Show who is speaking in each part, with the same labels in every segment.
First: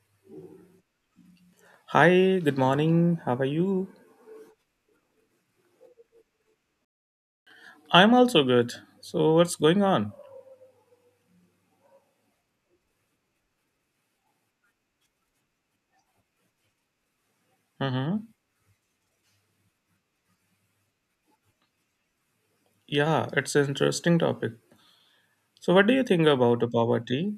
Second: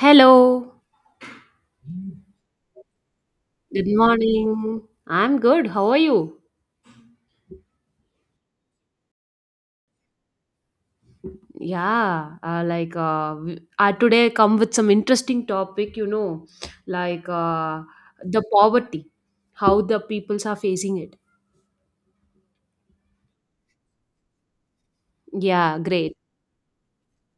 Speaker 1: Hello,
Speaker 2: Hi, good morning. How are
Speaker 1: good
Speaker 2: you?
Speaker 1: morning. I'm good. How are you?
Speaker 2: I'm also good. So, what's going on?
Speaker 1: I today come with some interesting topic, like uh,
Speaker 2: Mm-hmm.
Speaker 1: the poverty, how the peoples are facing it.
Speaker 2: Yeah, it's an interesting topic. So,
Speaker 1: Yeah,
Speaker 2: what do you
Speaker 1: great.
Speaker 2: think about the poverty?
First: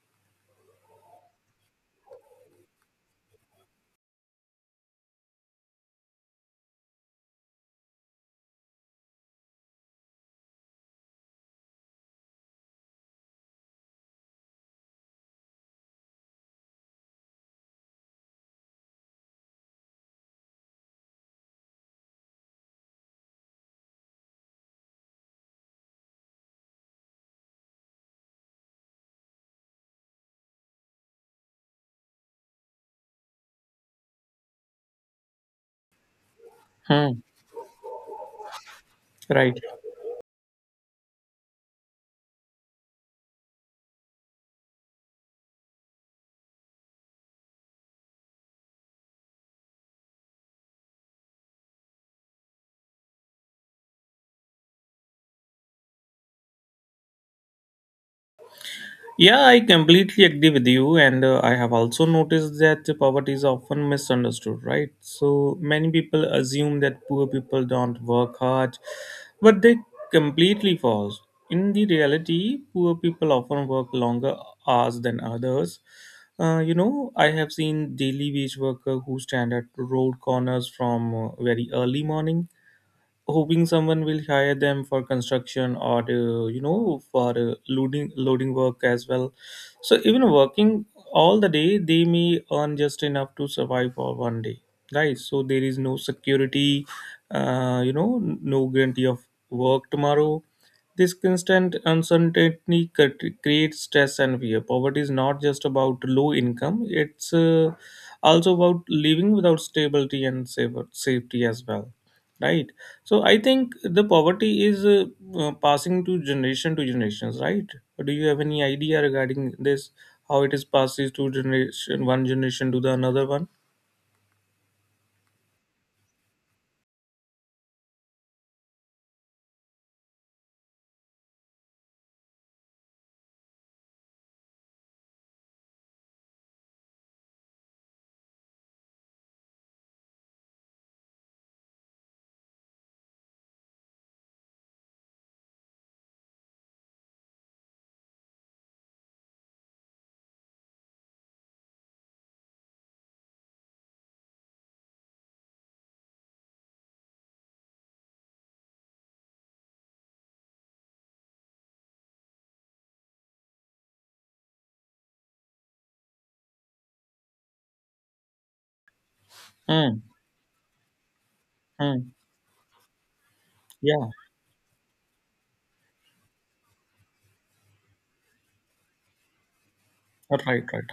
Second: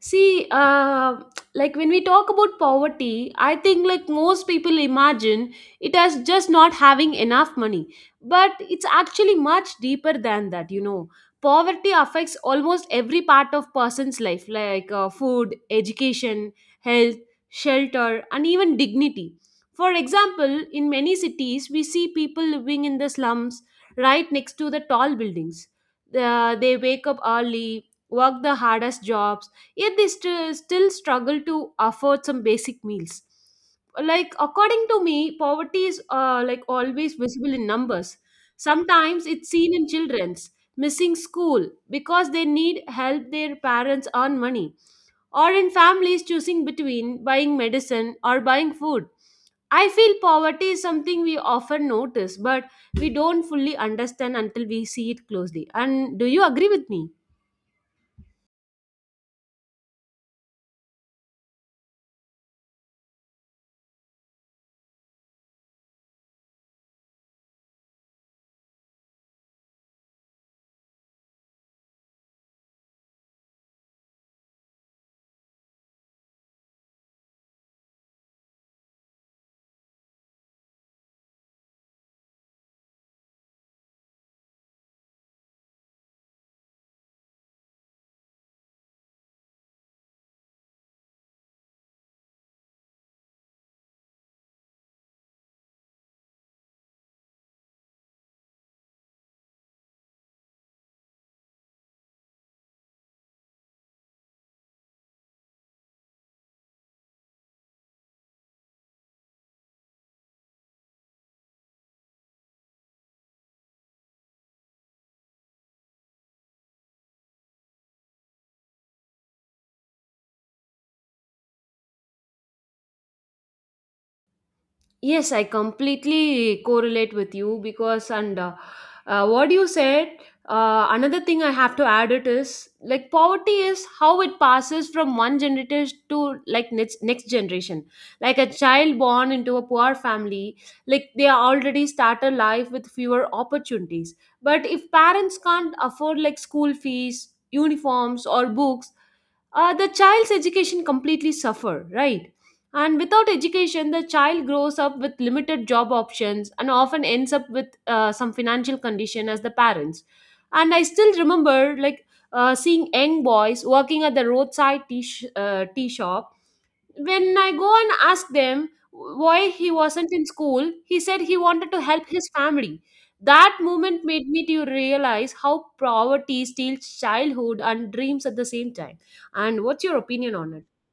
Speaker 1: See, uh, like when we talk about poverty, I think like most people imagine it as just not having enough money. But it's actually much deeper than that. Poverty affects almost every part of person's life, like food, education, health, shelter, and even dignity. For example, in many cities, we see people living in the slums right next to the tall buildings. They wake up early, work the hardest jobs yet they still struggle to afford some basic meals. Like according to me, poverty is like always
Speaker 2: Hmm.
Speaker 1: visible in numbers. Sometimes it's
Speaker 2: Right.
Speaker 1: seen in children's missing school because they need help their parents earn money, or in families choosing between buying medicine or buying food. I feel poverty is something we often notice, but we don't fully understand until we see it closely. And do you agree with me?
Speaker 2: Yeah, I completely agree with you, and I have also noticed that poverty is often misunderstood, right? So many people assume that poor people don't work hard, but they completely false. In the reality, poor people often work longer hours than others. You know, I have seen daily wage worker who stand at road corners from very early morning hoping someone will hire them for construction or you know for loading work as well, so even working all the day they may earn just enough to survive for one day, right? So there is no security, you know, no guarantee of work tomorrow. This constant uncertainty creates stress and fear. Poverty is not just about low income, it's also about living without stability and safety as well. Right? So I think the poverty is passing to generation to generations, right? Do you have any idea regarding this? How it is passes to generation one generation to the another one?
Speaker 1: Yes, I completely correlate with you because, and what you said, another thing I have to add it is like poverty is how it passes from one generation to like next generation. Like a child born into a poor family, like they are already start a life with fewer opportunities. But if parents can't afford like school fees, uniforms, or books, the child's education completely suffer, right? And without education, the child grows up with limited job options and often ends up with some financial condition as the parents. And I still remember like seeing young boys working at the roadside tea shop. When I go and ask them why he
Speaker 2: Hmm.
Speaker 1: wasn't in school, he said he wanted to help
Speaker 2: Hmm.
Speaker 1: his family. That moment
Speaker 2: Yeah.
Speaker 1: made me to realize how poverty steals childhood and dreams at the same time. And what's your opinion on
Speaker 2: Right.
Speaker 1: it?
Speaker 2: Right.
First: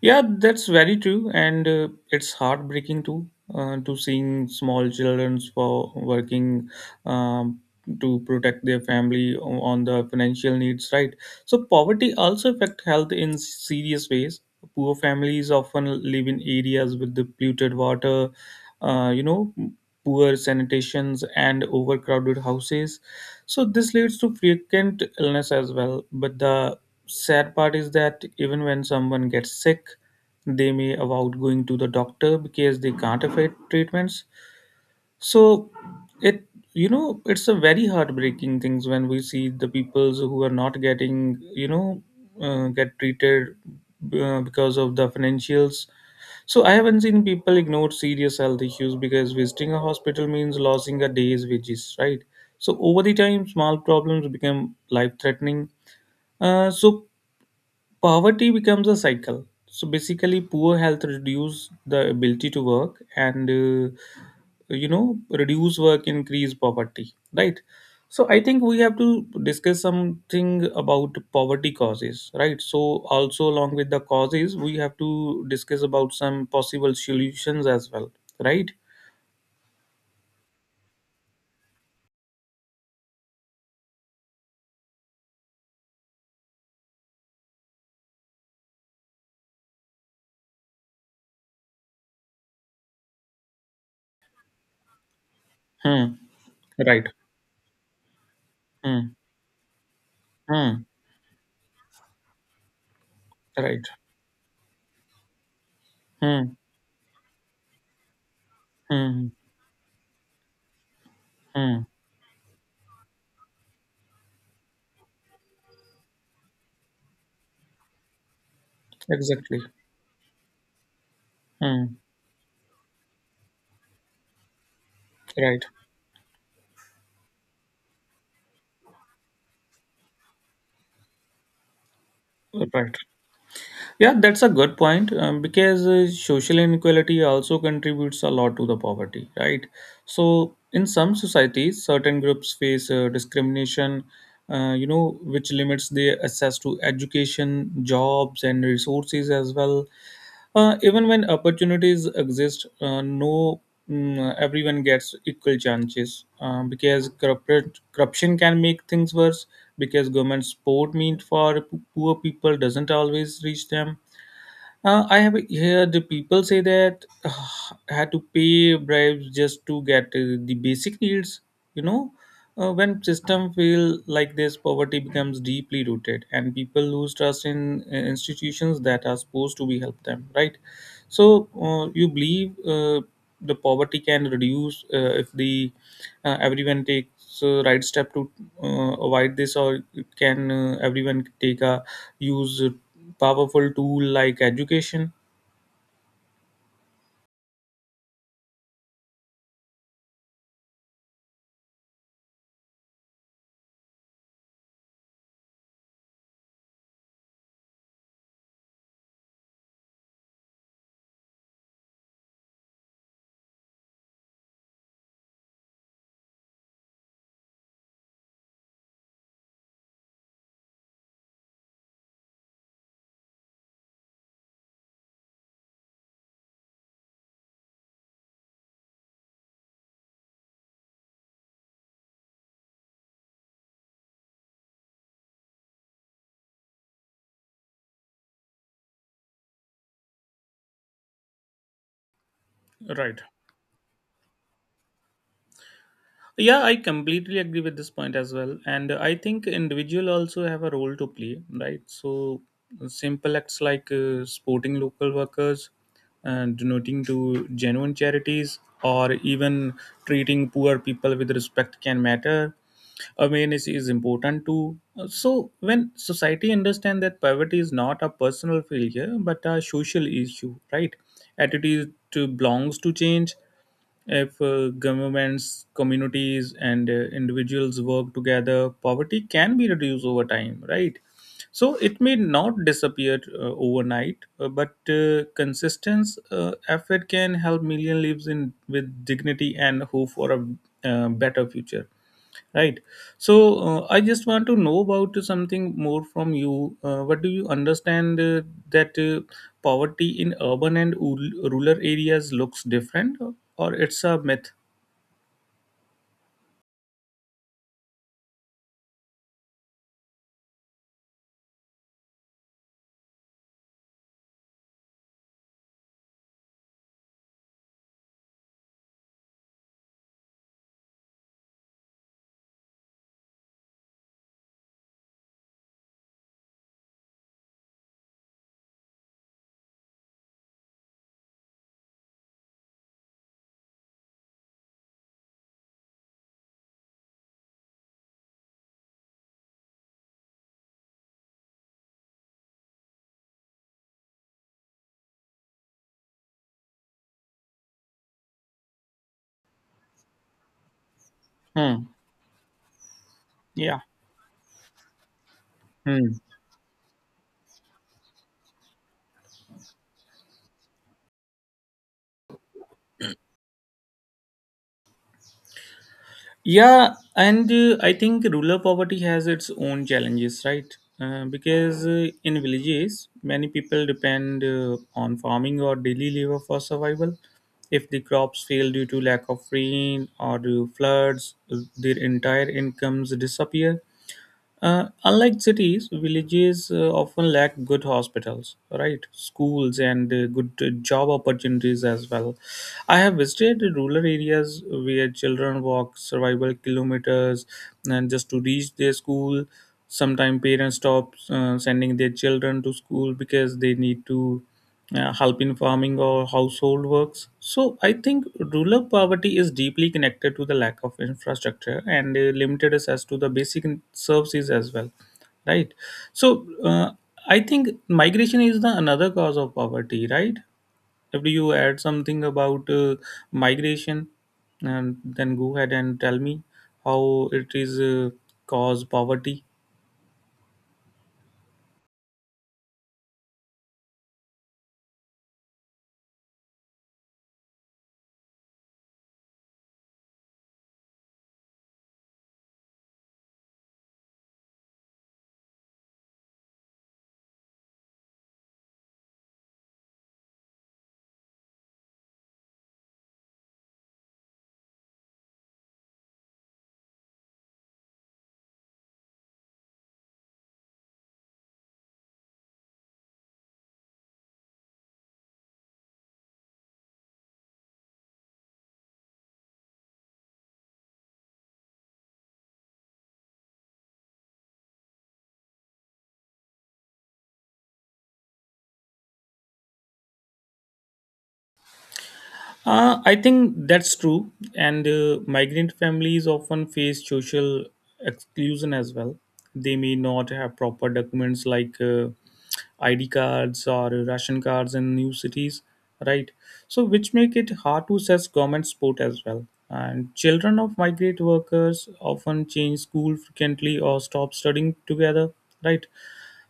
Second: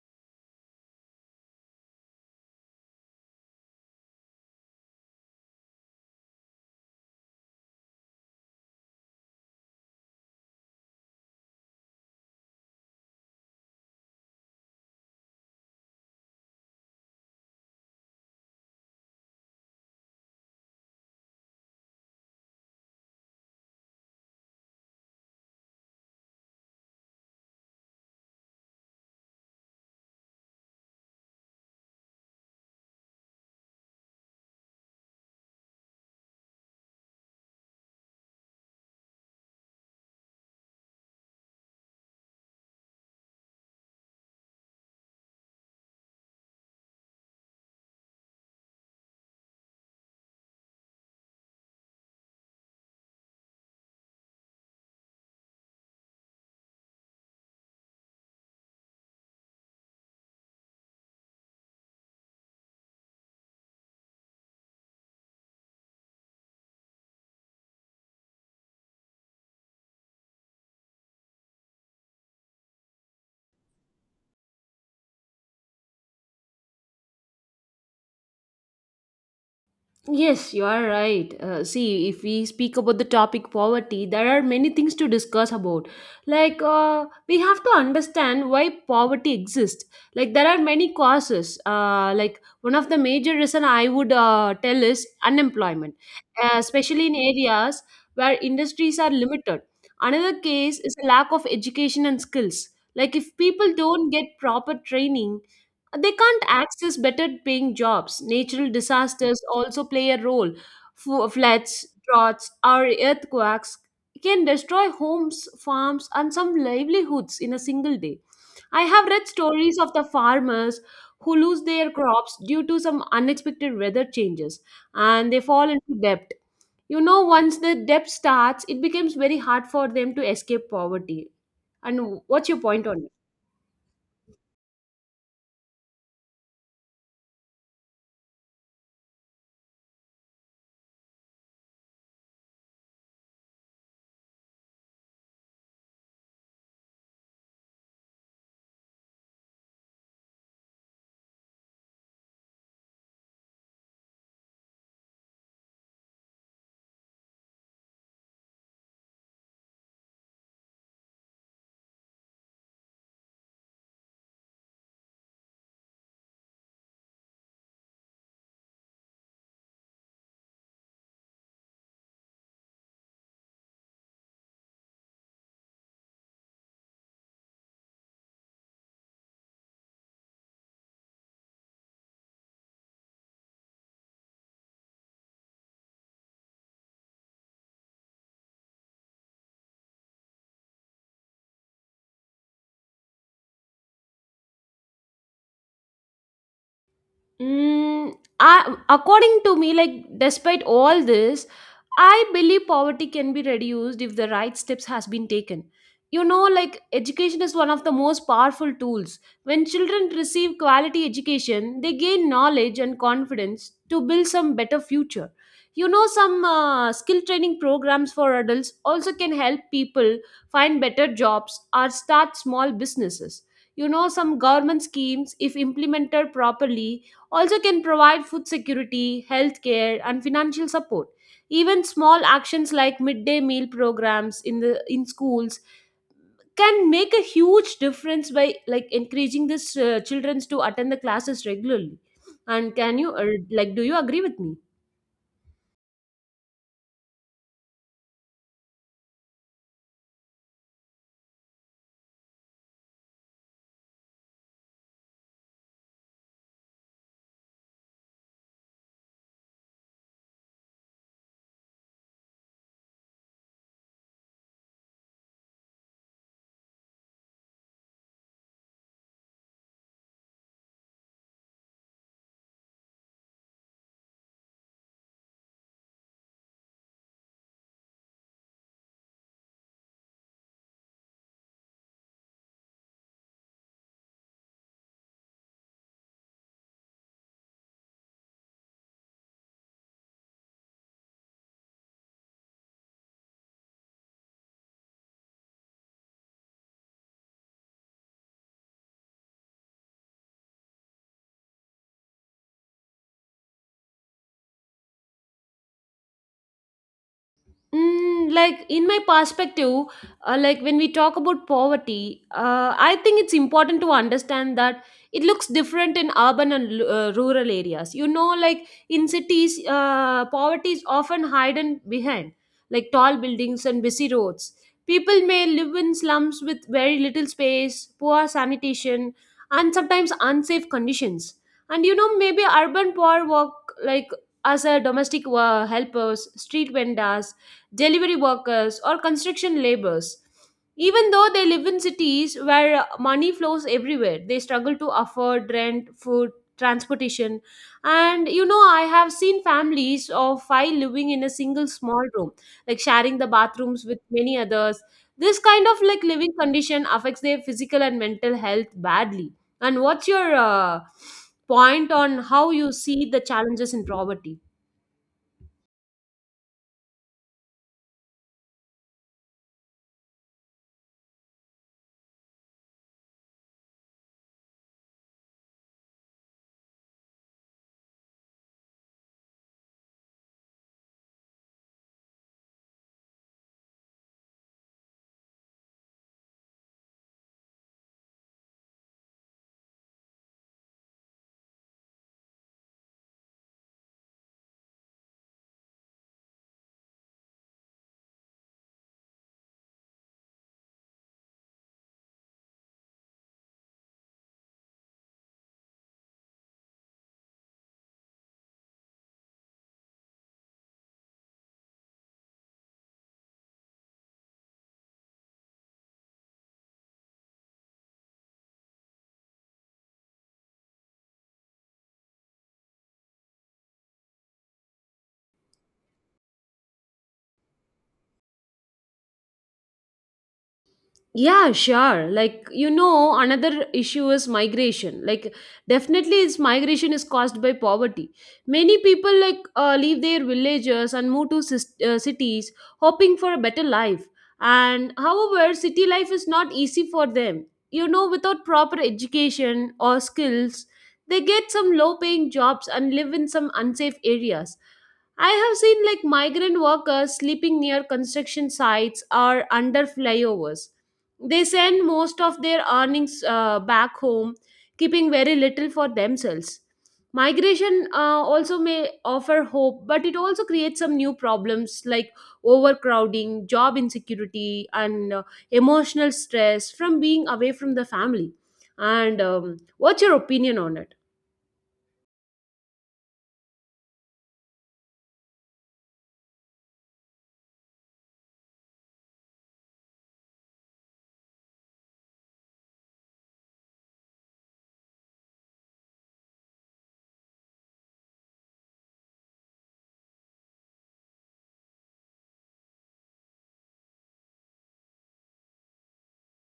Speaker 2: Yeah, that's very true, and it's heartbreaking too to seeing small children for working um, to protect their family on the financial needs. Right, so poverty also affect health in serious ways. Poor families often live in areas with the polluted water, you know, poor sanitations and overcrowded houses. So this leads to frequent illness as well. But the sad part is that even when someone gets sick, they may avoid going to the doctor because they can't afford treatments. So it, it's a very heartbreaking things when we see the peoples who are not getting, you know, get treated because of the financials. So I haven't seen people ignore serious health issues because visiting a hospital means losing a day's wages, right? So over the time, small problems become life-threatening. So poverty becomes a cycle, so basically poor health reduce the ability to work and, you know, reduce work increase poverty, right? So I think we have to discuss something about poverty causes, right? So also along with the causes we have to discuss about some possible solutions as well, right?
Speaker 1: Yes, you are right. See, if we speak about the topic poverty, there are many things to discuss about. Like, we have to understand why poverty exists. Like, there are many causes. Like, one of the major reason I would tell is unemployment,
Speaker 2: Hmm. Right.
Speaker 1: especially in areas where industries are
Speaker 2: Hmm.
Speaker 1: limited. Another case
Speaker 2: Hmm.
Speaker 1: is a lack of education and skills. Like, if people
Speaker 2: Right.
Speaker 1: don't get proper training, they can't
Speaker 2: Hmm.
Speaker 1: access better paying jobs. Natural
Speaker 2: Hmm.
Speaker 1: disasters also play a role.
Speaker 2: Hmm.
Speaker 1: Floods, droughts, or earthquakes can destroy homes, farms, and some livelihoods in a single day. I have read
Speaker 2: Exactly.
Speaker 1: stories of the farmers who lose their
Speaker 2: Hmm.
Speaker 1: crops due to some unexpected weather changes, and they
Speaker 2: Right.
Speaker 1: fall into debt. You know, once the debt starts, it becomes very hard for them to escape poverty. And what's your point
Speaker 2: Right.
Speaker 1: on
Speaker 2: Yeah, that's a good point, because social inequality also contributes a lot to the poverty, right? So, in some societies, certain groups face discrimination, you know, which limits their access to education, jobs, and resources as well. Even when opportunities exist, no mm, everyone gets equal chances, because corporate corruption can make things worse, because government support meant for poor people doesn't always reach them. I have heard the people say that had to pay bribes just to get the basic needs. You know, when system fail like this, poverty becomes deeply rooted, and people lose trust in institutions that are supposed to be help them. Right? So, you believe the poverty can reduce if the, everyone takes right step to avoid this, or can everyone take a use a powerful tool like education?
Speaker 1: According to me, like despite all this, I believe poverty can be reduced if the right steps has been taken. You know, like education is one of the most powerful tools. When children receive quality education, they gain knowledge and confidence to build some better future. You know, some skill training programs for adults also can help people find better jobs or start small businesses. You know, some government schemes, if implemented properly, also can provide food security, healthcare, and financial support. Even small actions like midday meal programs in the in schools can make a huge difference by like encouraging these children to attend the classes regularly. And can you
Speaker 2: Right.
Speaker 1: like do you agree with me?
Speaker 2: Yeah, I completely agree with this point as well. And I think individual also have a role to play, right? So simple acts like supporting local workers, donating to genuine charities, or even treating poor people with respect can matter. Awareness is important too. So when society understand that poverty is not a personal failure but a social issue, right? Attitude to belongs to change if governments, communities, and individuals work together, poverty can be reduced over time, right? So it may not disappear overnight, but consistent effort can help million lives in with dignity and hope for a better future. Right. So I just want to know about something more from you. What do you understand that poverty in urban and rural areas looks different, or it's a myth?
Speaker 1: Like in my perspective, like when we talk about poverty, I think it's important to understand that it looks different in urban and rural areas. You know, like in cities, poverty is often hidden behind, like tall buildings and busy roads. People may live in slums with very little space, poor sanitation, and sometimes unsafe conditions. And you know, maybe urban poor work like as a domestic helpers, street vendors, delivery workers, or construction laborers. Even though they live in cities where money flows everywhere, they struggle to afford rent, food, transportation. And you know, I have seen families of five living in a single
Speaker 2: Hmm.
Speaker 1: small room, like sharing the
Speaker 2: Yeah.
Speaker 1: bathrooms with many others. This kind of like
Speaker 2: Hmm.
Speaker 1: living condition affects their physical and mental health badly. And what's your point on how you see the challenges in poverty?
Speaker 2: Yeah, and I think rural poverty has its own challenges, right? Because in villages, many people depend on farming or daily labor for survival. If the crops fail due to lack of rain or due to floods, their entire incomes disappear. Unlike cities, villages often lack good hospitals, right? Schools and good job opportunities as well. I have visited rural areas where children walk survival kilometers and just to reach their school. Sometimes parents stop sending their children to school because they need to help in farming or household works. So I think rural poverty is deeply connected to the lack of infrastructure and limited access to the basic services as well, right? So I think migration is the another cause of poverty, right? After you add something about migration, and then go ahead and tell me how it is cause poverty.
Speaker 1: Yeah, sure. Like, you know, another issue is migration. Like, definitely, it's migration is caused by poverty. Many people like leave their villages and move to cities, hoping for a better life. And however, city life is not easy for them. You know, without proper education or skills, they get some low-paying jobs and live in some unsafe areas. I have seen like migrant workers sleeping near construction sites or under flyovers. They send most of their earnings back home, keeping very little for themselves. Migration also may offer hope, but it also creates some new problems like overcrowding, job insecurity, and emotional stress from being away from the family. And what's your opinion on it?
Speaker 2: I think that's true, and migrant families often face social exclusion as well. They may not have proper documents like ID cards or ration cards in new cities, right? So, which make it hard to assess government support as well. And children of migrant workers often change school frequently or stop studying together, right?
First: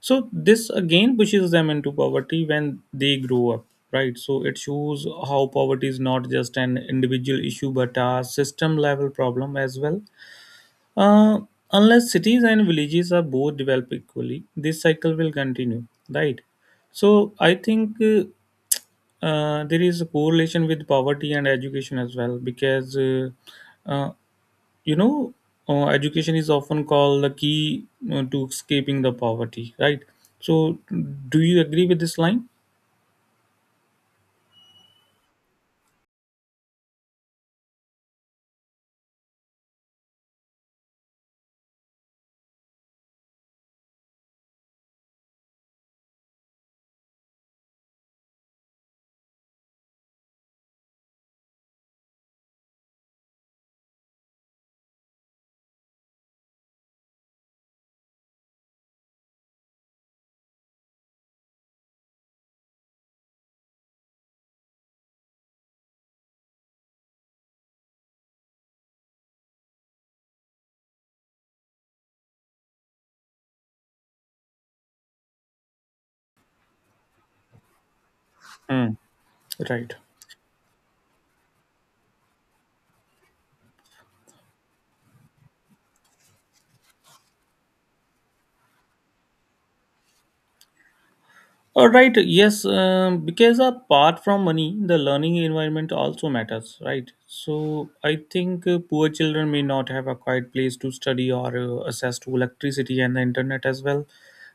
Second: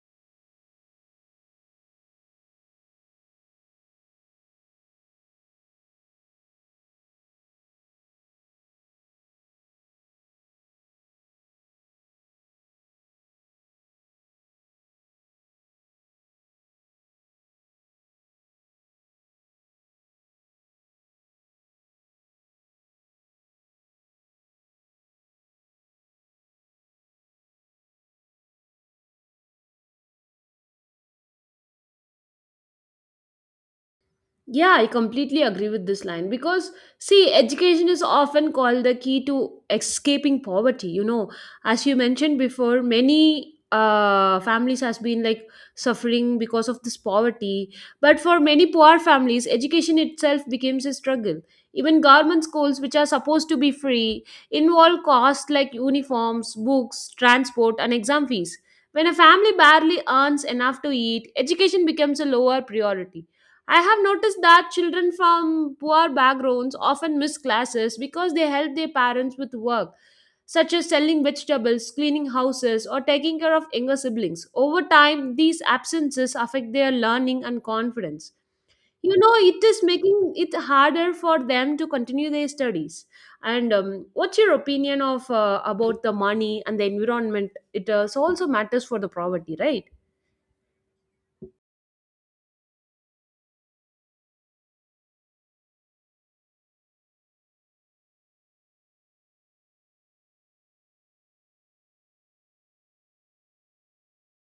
Speaker 2: So this again pushes them into poverty when they grow up, right? So it shows how poverty is not just an individual issue but a system level problem as well. Uh, Unless cities and villages are both developed equally, this cycle will continue, right? So I think there is a correlation with poverty and education as well, because uh, you know, education is often called the key to escaping the poverty, right? So do you agree with this line?
Speaker 1: Yeah, I completely agree with this line because, see, education is often called the key to escaping poverty. You know, as you mentioned before, many families has been like suffering because of this poverty. But for many poor families, education itself becomes a struggle. Even government schools, which are supposed to be free, involve costs like uniforms, books, transport, and exam fees. When a family barely earns enough to eat, education becomes a lower priority. I have noticed that children from poor backgrounds often miss classes because they help their parents with work, such as selling vegetables, cleaning houses, or taking care of younger siblings. Over time, these absences affect their learning and confidence.
Speaker 2: Hmm.
Speaker 1: You know, it is
Speaker 2: Right.
Speaker 1: making it harder for them to continue their studies. And what's your opinion of about the money and the environment? It so also matters for the poverty, right?
Speaker 2: All right, yes, because apart from money, the learning environment also matters, right? So I think poor children may not have a quiet place to study or access to electricity and the internet as well.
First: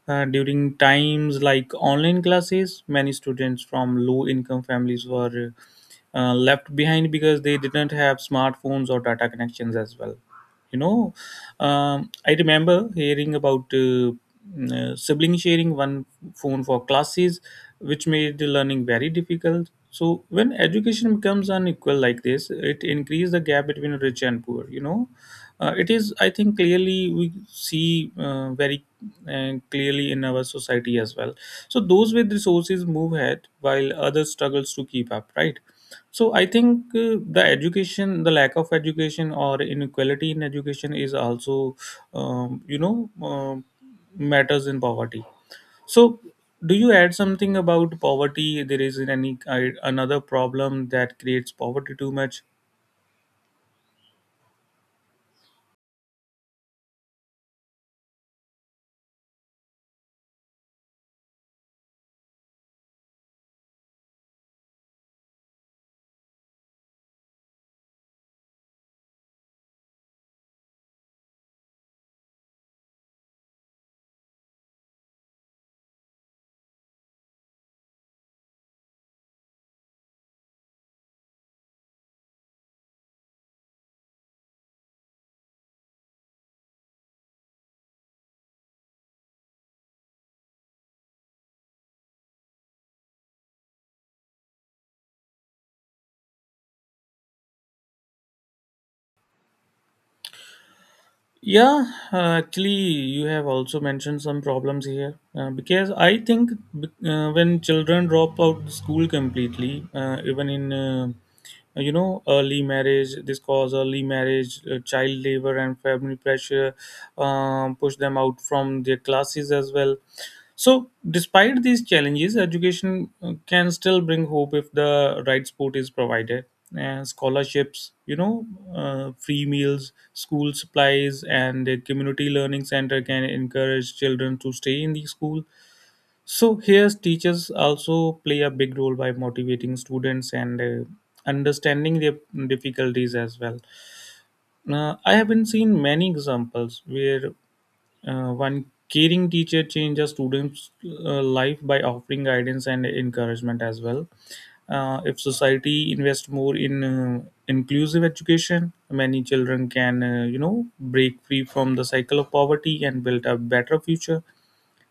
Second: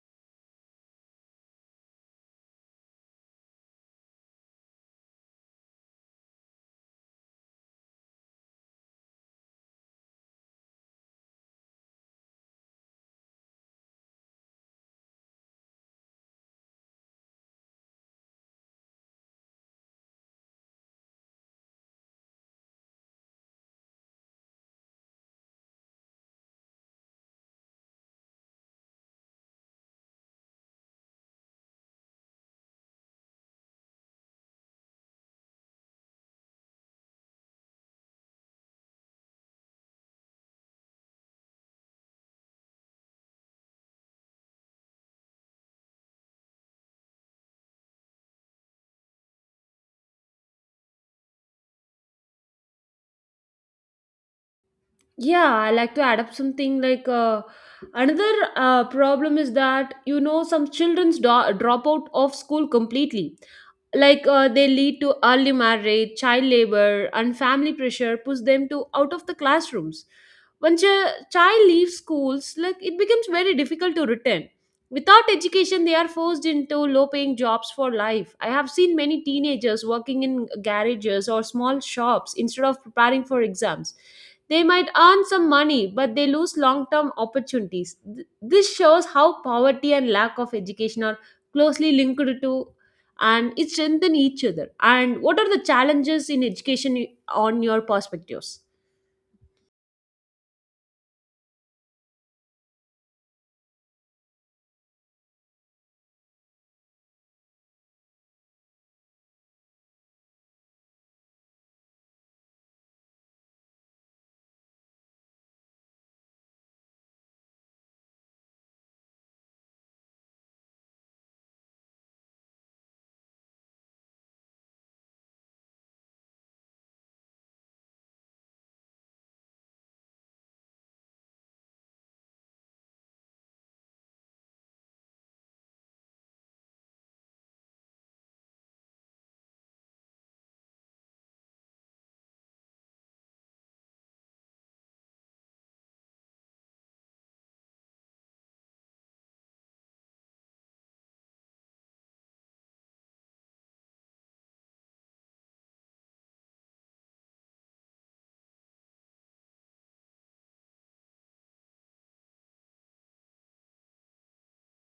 Speaker 2: During times like online classes, many students from low income families were left behind because they didn't have smartphones or data connections as well, you know. I remember hearing about sibling sharing one phone for classes, which made the learning very difficult. So when education becomes unequal like this, it increases the gap between rich and poor. You know. It is, I think, clearly we see very clearly in our society as well. So those with resources move ahead while others struggles to keep up, right? So I think the education, the lack of education or inequality in education is also, you know, matters in poverty. So do you add something about poverty? There is any another problem that creates poverty too much?
Speaker 1: Yeah, I like to add up something like another problem is that you know some children's drop out of school completely. Like they lead to early marriage, child labor, and family pressure push them to out of the classrooms. Once a child leaves schools, like it becomes very difficult to return. Without education, they are forced into low-paying jobs for life. I have seen many teenagers working in garages or small shops instead of preparing for exams. They might earn some money, but they lose long term opportunities. This shows how poverty and lack of education are closely linked to, and it strengthen each other. And what are the challenges in education on your perspectives?
Speaker 2: Yeah, actually, you have also mentioned some problems here because I think when children drop out school completely, even in you know, early marriage, this cause early marriage, child labor, and family pressure push them out from their classes as well. So, despite these challenges, education can still bring hope if the right support is provided. And scholarships, you know, free meals, school supplies, and a community learning center can encourage children to stay in the school. So, here teachers also play a big role by motivating students and understanding their difficulties as well. I have been seen many examples where one caring teacher changes a student's life by offering guidance and encouragement as well. If society invests more in inclusive education, many children can, you know, break free from the cycle of poverty and build a better future.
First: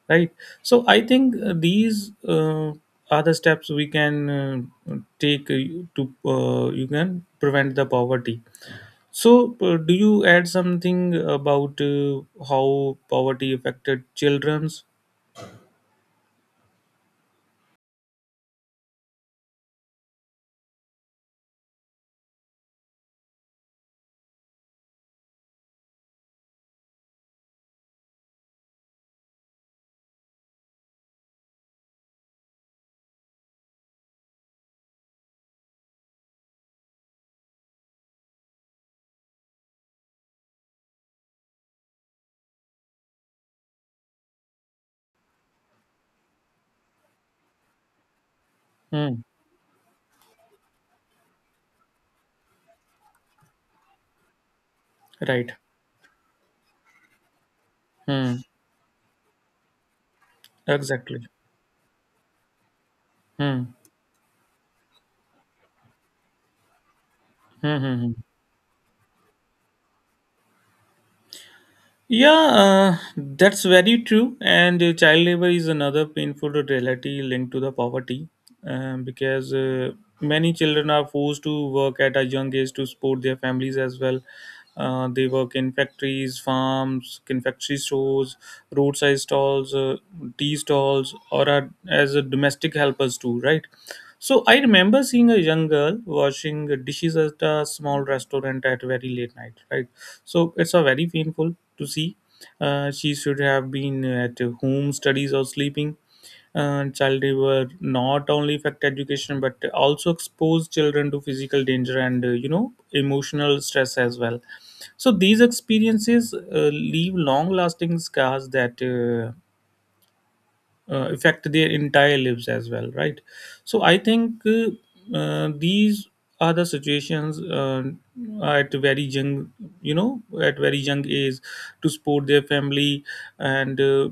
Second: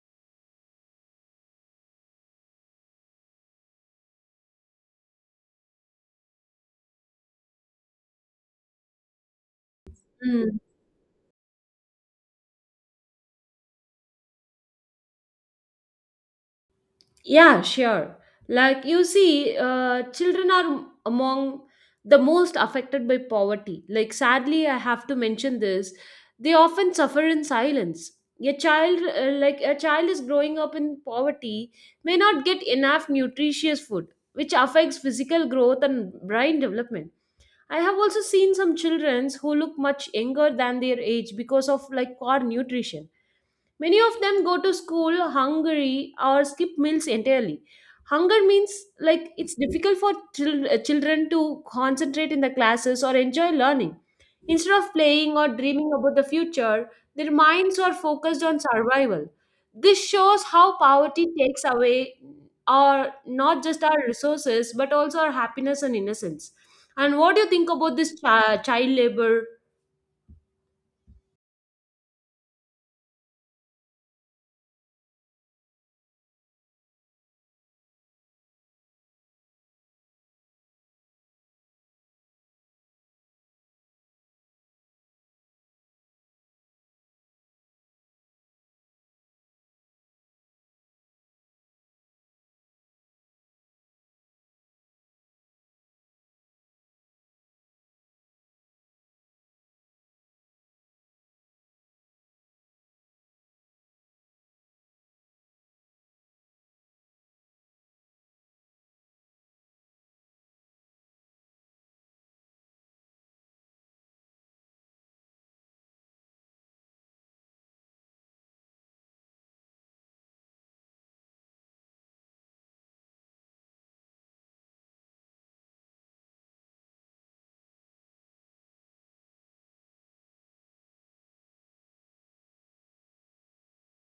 Speaker 2: Right. So I think these are the steps we can take to you can prevent the poverty. So, do you add
Speaker 1: Hmm.
Speaker 2: something about how poverty affected children's?
Speaker 1: Yeah, sure. Like you see, children are among the most affected by poverty. Like, sadly, I have to mention this. They often suffer in silence. A child, is growing up in poverty, may not get enough nutritious food, which affects physical growth and brain development. I have also seen some children who look much younger than their age because of like poor nutrition. Many of them go to school hungry or skip meals entirely. Hunger means
Speaker 2: Hmm.
Speaker 1: like it's difficult for children to concentrate in the classes or enjoy learning. Instead of playing or
Speaker 2: Right.
Speaker 1: dreaming about the future, their minds are
Speaker 2: Hmm.
Speaker 1: focused on survival. This shows how poverty
Speaker 2: Exactly.
Speaker 1: takes away our, not
Speaker 2: Hmm.
Speaker 1: just our resources but also our happiness and innocence. And what do you think
Speaker 2: Hmm.
Speaker 1: about
Speaker 2: Hmm.
Speaker 1: this
Speaker 2: Hmm.
Speaker 1: child labor?
Speaker 2: Yeah, that's very true. And child labor is another painful reality linked to the poverty, because many children are forced to work at a young age to support their families as well. They work in factories, farms, confectionery stores, roadside stalls, tea stalls, or are, as a domestic helpers too, right? So I remember seeing a young girl washing dishes at a small restaurant at very late night, right? So it's a very painful to see. She should have been at home studies or sleeping. Child labor not only affect education but also expose children to physical danger and, you know, emotional stress as well. So these experiences leave long-lasting scars that affect their entire lives as well, right? So I think these are the situations at very young you know at very young age to support their family and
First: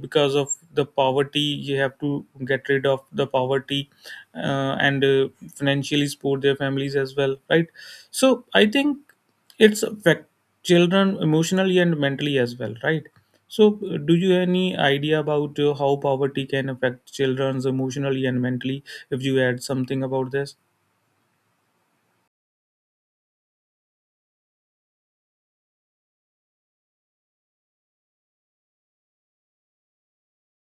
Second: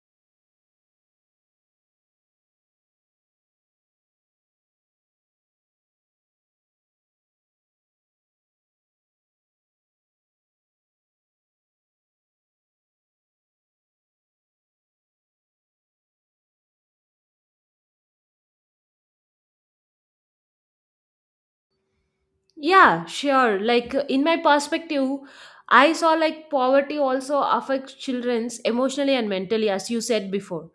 Speaker 2: because of the poverty. You have to get rid of the poverty and financially support their families as well, right? So I think it's affect children emotionally and mentally as well, right? So, do you any idea about how poverty can affect children's emotionally and mentally? If you add something about this,
Speaker 1: Yeah, sure. Like in my perspective, I saw like poverty also affects children's emotionally and mentally, as you said before.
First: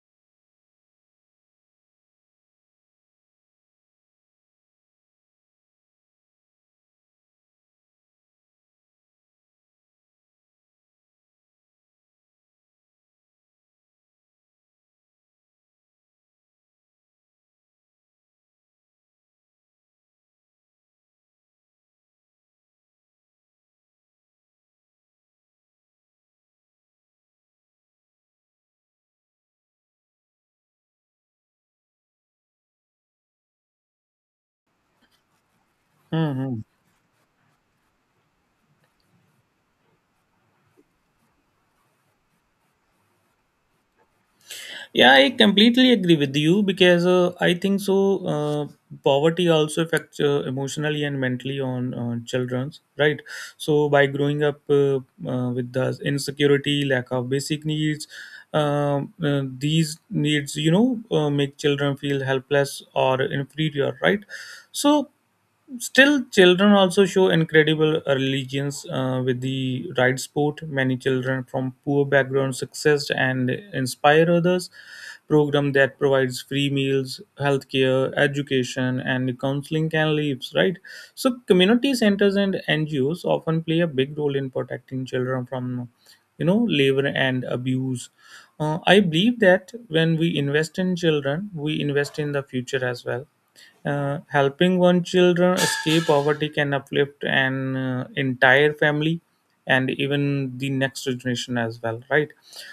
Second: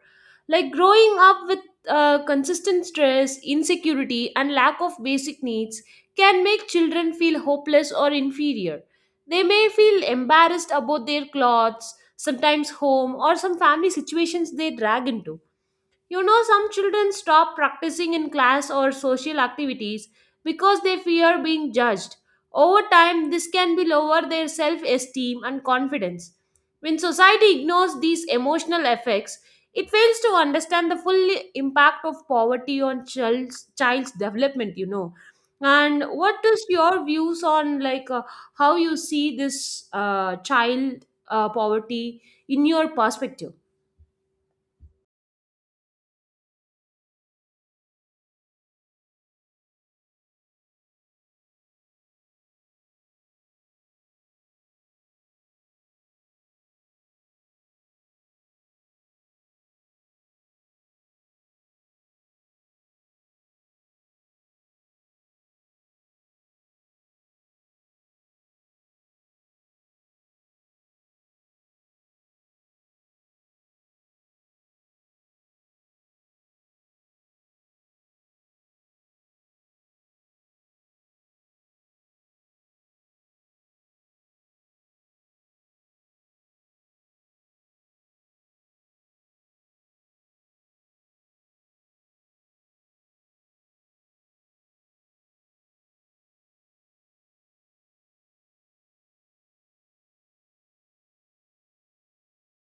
Speaker 1: Like growing up with consistent stress, insecurity, and lack of basic needs can make children feel hopeless or inferior. They may feel embarrassed about their clothes, sometimes home, or some family situations they drag into. You know, some children stop practicing in class or social activities because they fear being judged. Over time, this can be lower their self esteem and confidence. When society ignores these emotional effects, it fails to understand the full impact of poverty on child's development, you know. And what
Speaker 2: hmm.
Speaker 1: is your views on like how you see this child poverty in your perspective?
Speaker 2: Yeah, I completely agree with you because I think so. Poverty also affects emotionally and mentally on childrens, right? So, by growing up with the insecurity, lack of basic needs, these needs, make children feel helpless or inferior, right? So still, children also show incredible religions with the right sport. Many children from poor backgrounds success and inspire others. Program that provides free meals, healthcare, education, and counseling can leave, right? So, community centers and NGOs often play a big role in protecting children from, labor and abuse. I believe that when we invest in children, we invest in the future as well. Uh, Helping one children escape poverty can uplift an entire family and even the next generation as well, right?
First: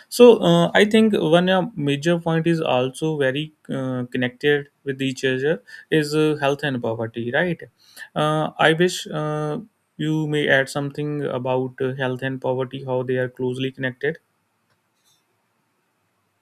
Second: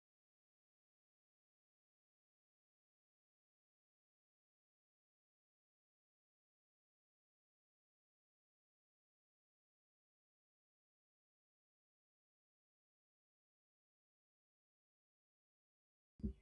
Speaker 2: So I think one major point is also very connected with each other is health and poverty, right? Uh, i wish uh, you may add something about health and poverty, how they are closely connected.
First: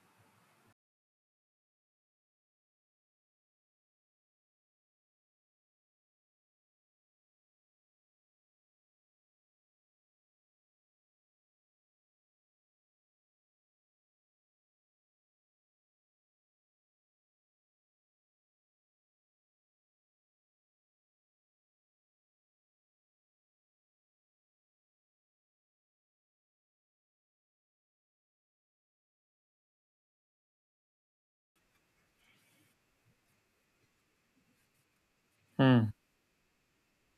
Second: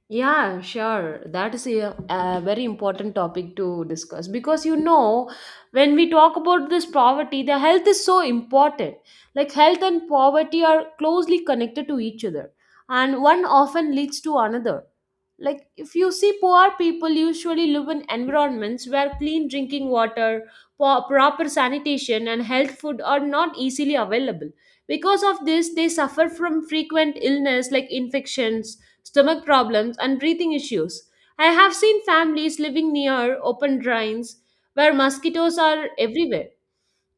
Speaker 1: Yeah, sure. That is a very important topic to discuss because you know, when we talk about this poverty, the health is so important. Like, health and poverty are closely connected to each other, and one often leads to another. Like, if you see, poor people usually live in environments where clean drinking water, proper sanitation, and health food are not easily available. Because of this, they suffer from frequent illness like infections, stomach problems, and breathing issues. I have seen families living near open drains where mosquitoes are
Speaker 2: Hmm.
Speaker 1: everywhere.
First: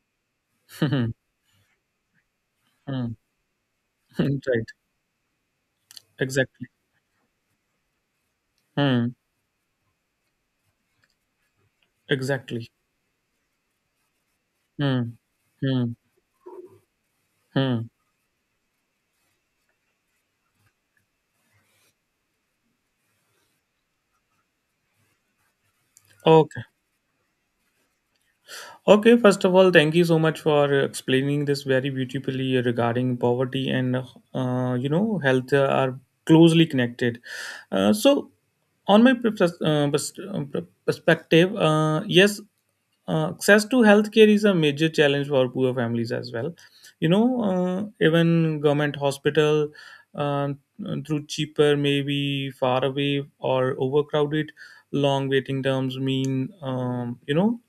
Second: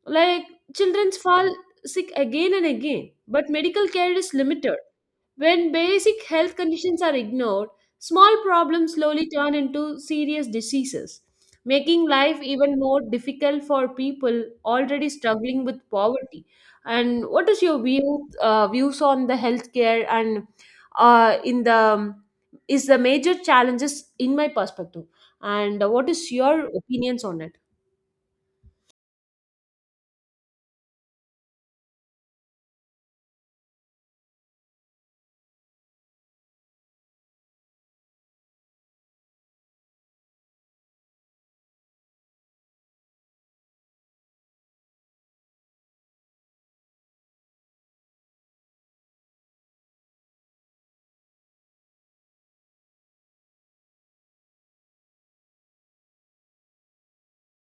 Speaker 1: Like, children fall sick again and
Speaker 2: Hmm.
Speaker 1: again,
Speaker 2: Hmm.
Speaker 1: but medical care is
Speaker 2: Right.
Speaker 1: limited. When basic health
Speaker 2: Exactly.
Speaker 1: conditions are ignored, small problems
Speaker 2: Hmm.
Speaker 1: slowly turn into serious diseases, making life
Speaker 2: Exactly.
Speaker 1: even more difficult for people already
Speaker 2: Hmm.
Speaker 1: struggling with
Speaker 2: Hmm.
Speaker 1: poverty. And what is your
Speaker 2: Hmm.
Speaker 1: views on the healthcare and in the is the major challenges in my perspective? And what is
Speaker 2: Okay.
Speaker 1: your opinions on it?
Speaker 2: Okay, first of all, thank you so much for explaining this very beautifully regarding poverty and health are closely connected. Uh, so, on my perspective, yes, access to healthcare is a major challenge for poor families as well. You know, even government hospital uh, through cheaper, maybe far away or overcrowded, long waiting terms mean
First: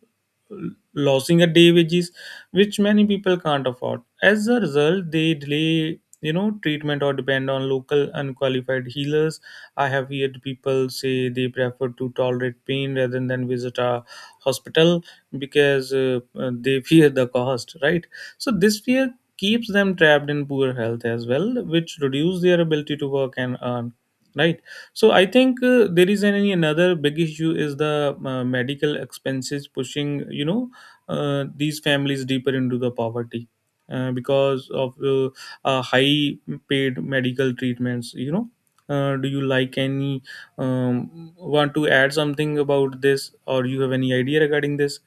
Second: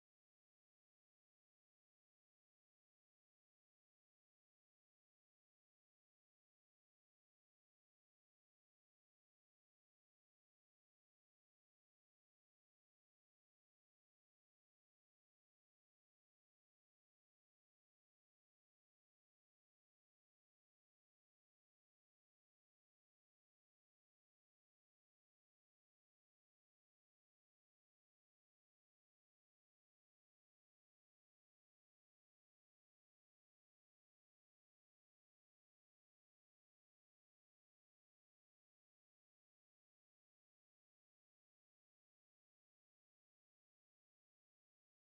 Speaker 2: losing a day wages, which many people can't afford. As a result, they delay treatment or depend on local unqualified healers. I have heard people say they prefer to tolerate pain rather than visit a hospital because they fear the cost, right? So this fear keeps them trapped in poor health as well, which reduce their ability to work and earn, right? So I think there is any another big issue is the medical expenses pushing these families deeper into the poverty because of high paid medical treatments. Do you like any want to add something about this or you have any idea regarding this?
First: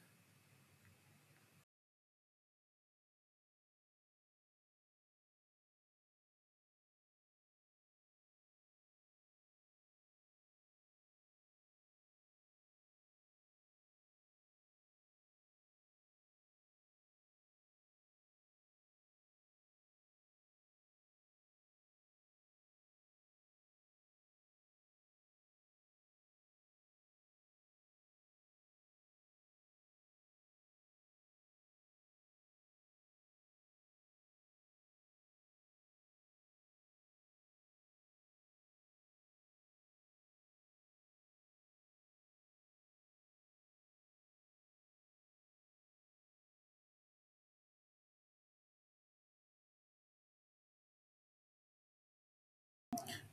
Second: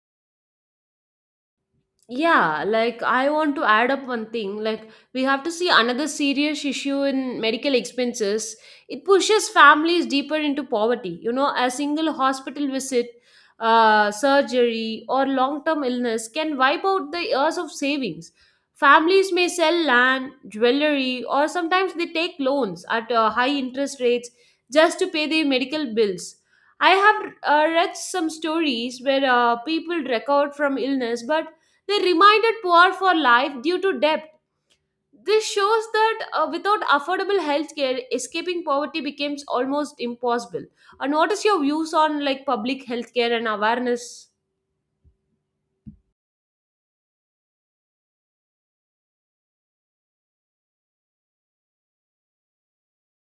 Speaker 1: Yeah, like I want to add up one thing. Like, we have to see another serious issue in medical expenses. It pushes families deeper into poverty. You know, a single hospital visit, surgery, or long term illness can wipe out the years of savings. Families may sell land, jewelry, or sometimes they take loans at high interest rates just to pay their medical bills. I have read some stories where people recovered from illness, but they reminded poor for life due to debt. This shows that without affordable healthcare, escaping poverty becomes almost impossible. And what is your views on like public healthcare and awareness?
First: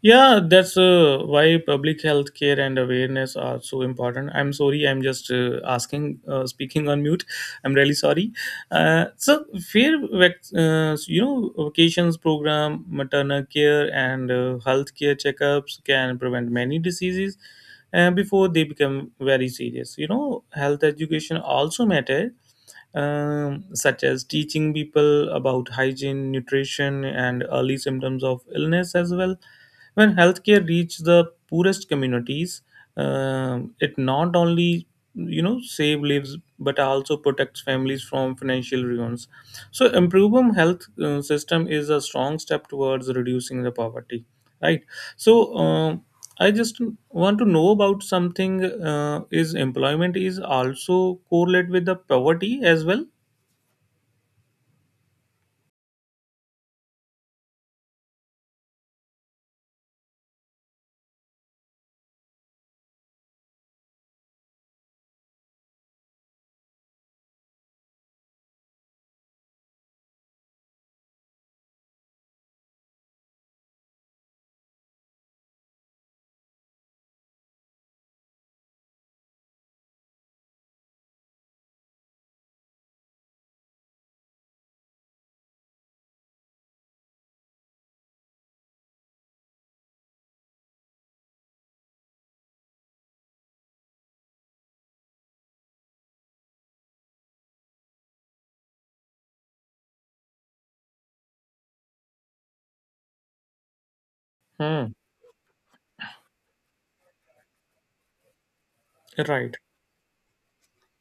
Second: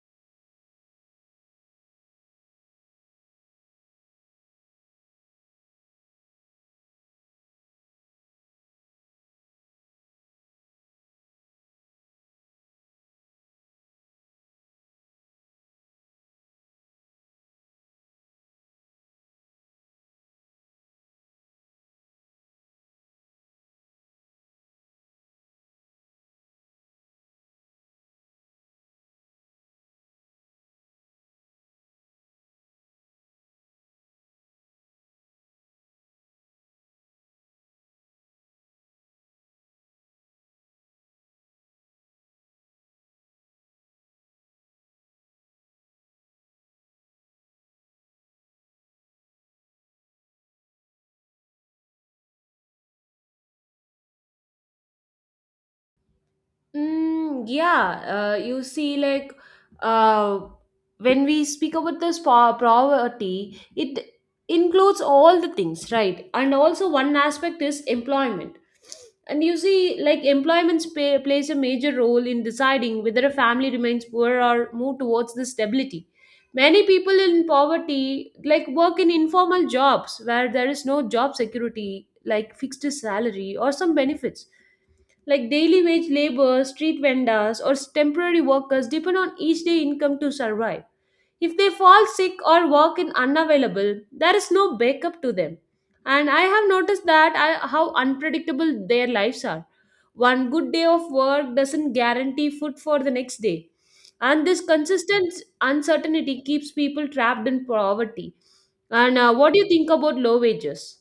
Speaker 2: Yeah, that's why public health care and awareness are so important. I'm sorry, I'm just asking, speaking on mute. I'm really sorry. Fair, vacations program, maternal care, and health care checkups can prevent many diseases before they become very serious. You know, health education also matters, such as teaching people about hygiene, nutrition, and early symptoms of illness as well. When healthcare reaches the poorest communities, it not only save lives but also protects families from financial ruins. So, improving health system is a strong step towards reducing the poverty, right? So, I just want to know about something. Is employment is also correlate with the poverty as well?
Speaker 1: Mm, yeah, you see, like, uh, when we speak about this poverty, it includes all the things, right? And also, one aspect is employment. And you see, like, employment spa plays a major role in deciding whether a family remains poor or move towards the stability. Many people in poverty, like, work in informal jobs where there is no job security, like fixed salary or some benefits like daily wage laborers, street vendors, or temporary workers depend on each day income to survive. If they fall sick or work in unavailable, there is no backup to them. And I have noticed that I, how unpredictable their lives are. One good day of work doesn't guarantee food for the next day. And this
Speaker 2: Hmm.
Speaker 1: consistent uncertainty keeps people trapped in poverty. And what
Speaker 2: Right.
Speaker 1: do you think about low wages?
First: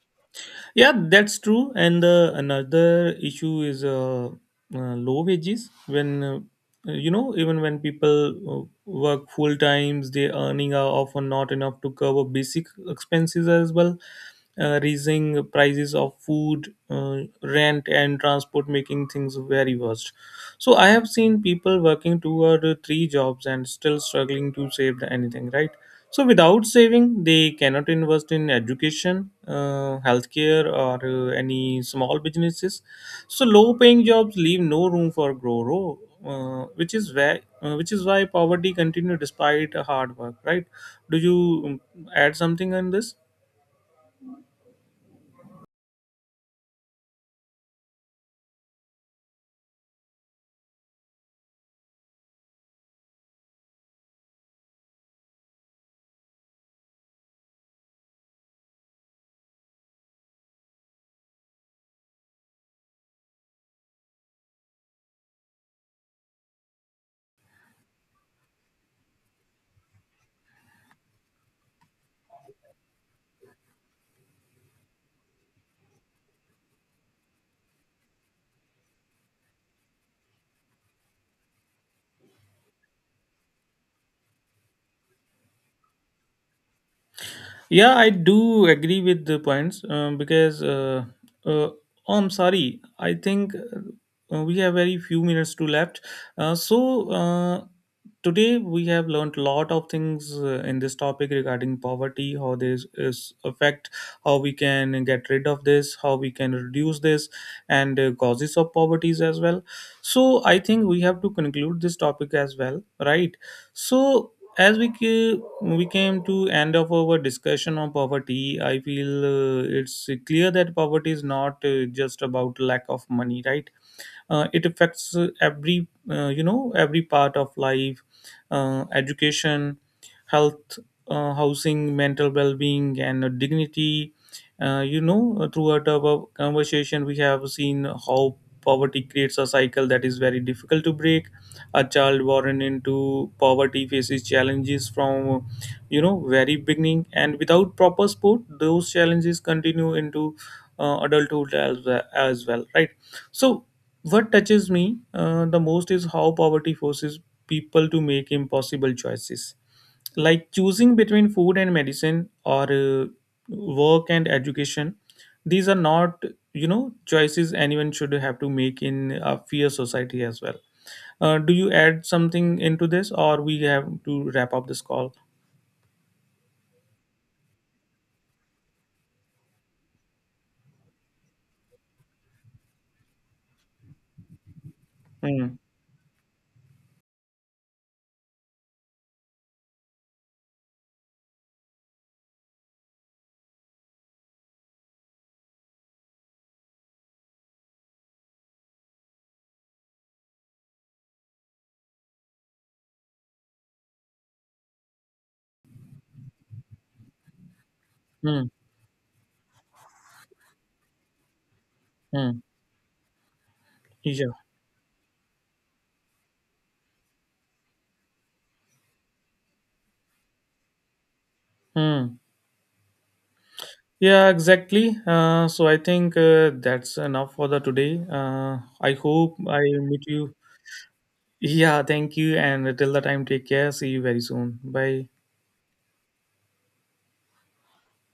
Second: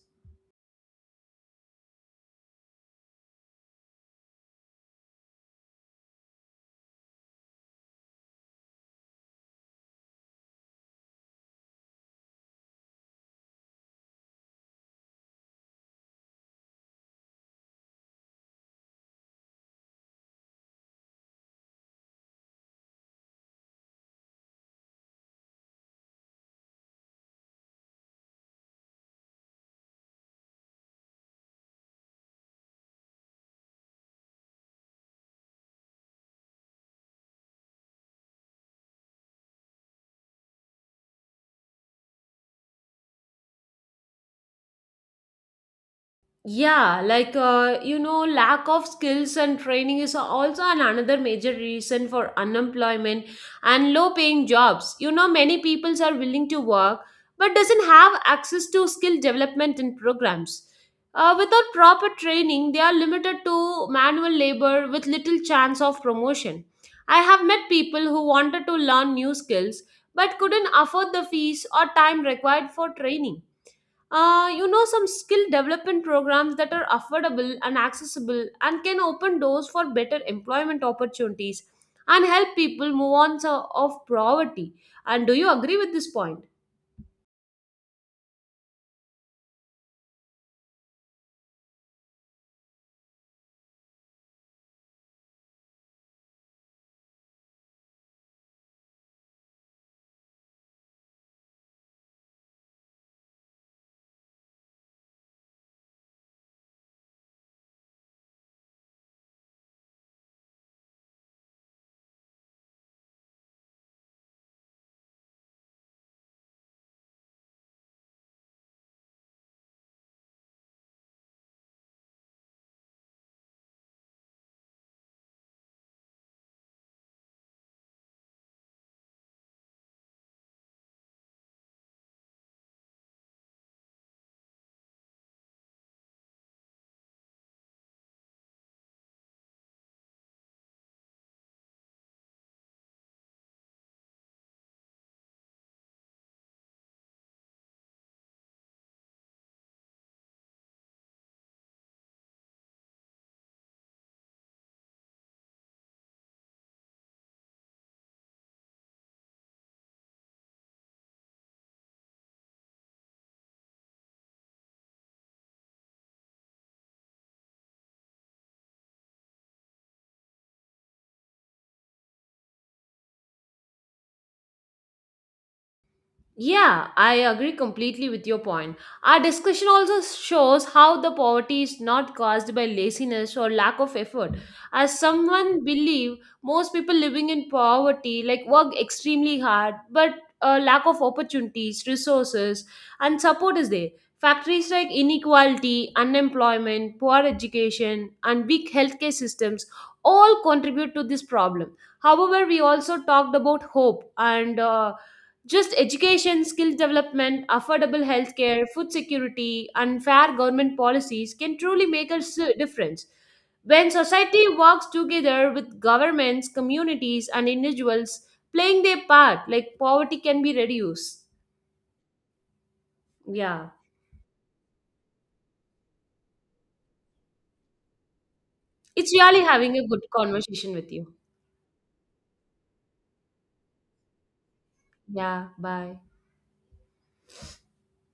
Speaker 2: Yeah, that's true. And another issue is low wages. When even when people work full times, their earning are often not enough to cover basic expenses as well. Raising prices of food, rent, and transport, making things very worst. So I have seen people working two or three jobs and still struggling to save anything. Right, so without saving, they cannot invest in education, healthcare, or any small businesses. So low-paying jobs leave no room for growth, which is why poverty continues despite hard work. Right? Do you add something on this?
Speaker 1: Yeah, like you know, lack of skills and training is also an another major reason for unemployment and low-paying jobs. You know, many peoples are willing to work but doesn't have access to skill development and programs. Without proper training, they are limited to manual labor with little chance of promotion. I have met people who wanted to learn new skills but couldn't afford the fees or time required for training. You know, some skill development programs that are affordable and accessible and can open doors for better employment opportunities and help people move of poverty. And do you agree with this point?
Speaker 2: Yeah, I do agree with the points uh, oh, I'm sorry. I think we have very few minutes to left. Uh, so uh, today we have learned a lot of things in this topic regarding poverty, how this is affect, how we can get rid of this, how we can reduce this, and causes of poverties as well. So I think we have to conclude this topic as well, right? So as we came to end of our discussion on poverty, I feel it's clear that poverty is not just about lack of money, right? It affects every every part of life, education, health, housing, mental well-being, and dignity. Throughout our conversation, we have seen how poverty creates a cycle that is very difficult to break. A child born into poverty faces challenges from, very beginning, and without proper support, those challenges continue into adulthood as, well, as well, right? So what touches me the most is how poverty forces people to make impossible choices, like choosing between food and medicine or work and education. These are not, choices anyone should have to make in a fair society as well. Do you add something into this, or we have to wrap up this call?
Speaker 1: Yeah, I agree completely with your point. Our discussion also shows how the poverty is not caused by laziness or lack of effort. As
Speaker 2: Hmm.
Speaker 1: someone believe, most people living in poverty like work extremely hard, but a lack of opportunities, resources, and support is there. Factories like inequality, unemployment, poor education, and weak healthcare systems all contribute to this problem. However, we also talked about hope and just education, skill development, affordable
Speaker 2: Hmm.
Speaker 1: healthcare, food security, and fair government policies can truly make a
Speaker 2: Hmm.
Speaker 1: difference. When
Speaker 2: Yeah.
Speaker 1: society works together with governments, communities, and individuals playing their part, like poverty can be reduced.
Speaker 2: Hmm.
Speaker 1: Yeah.
Speaker 2: Yeah, exactly. So I think that's enough for the today. I
Speaker 1: It's
Speaker 2: hope
Speaker 1: really
Speaker 2: I
Speaker 1: having a good
Speaker 2: meet you.
Speaker 1: conversation with you.
Speaker 2: Yeah, thank you. And till the time, take care. See you very soon. Bye.
Speaker 1: Yeah. Bye.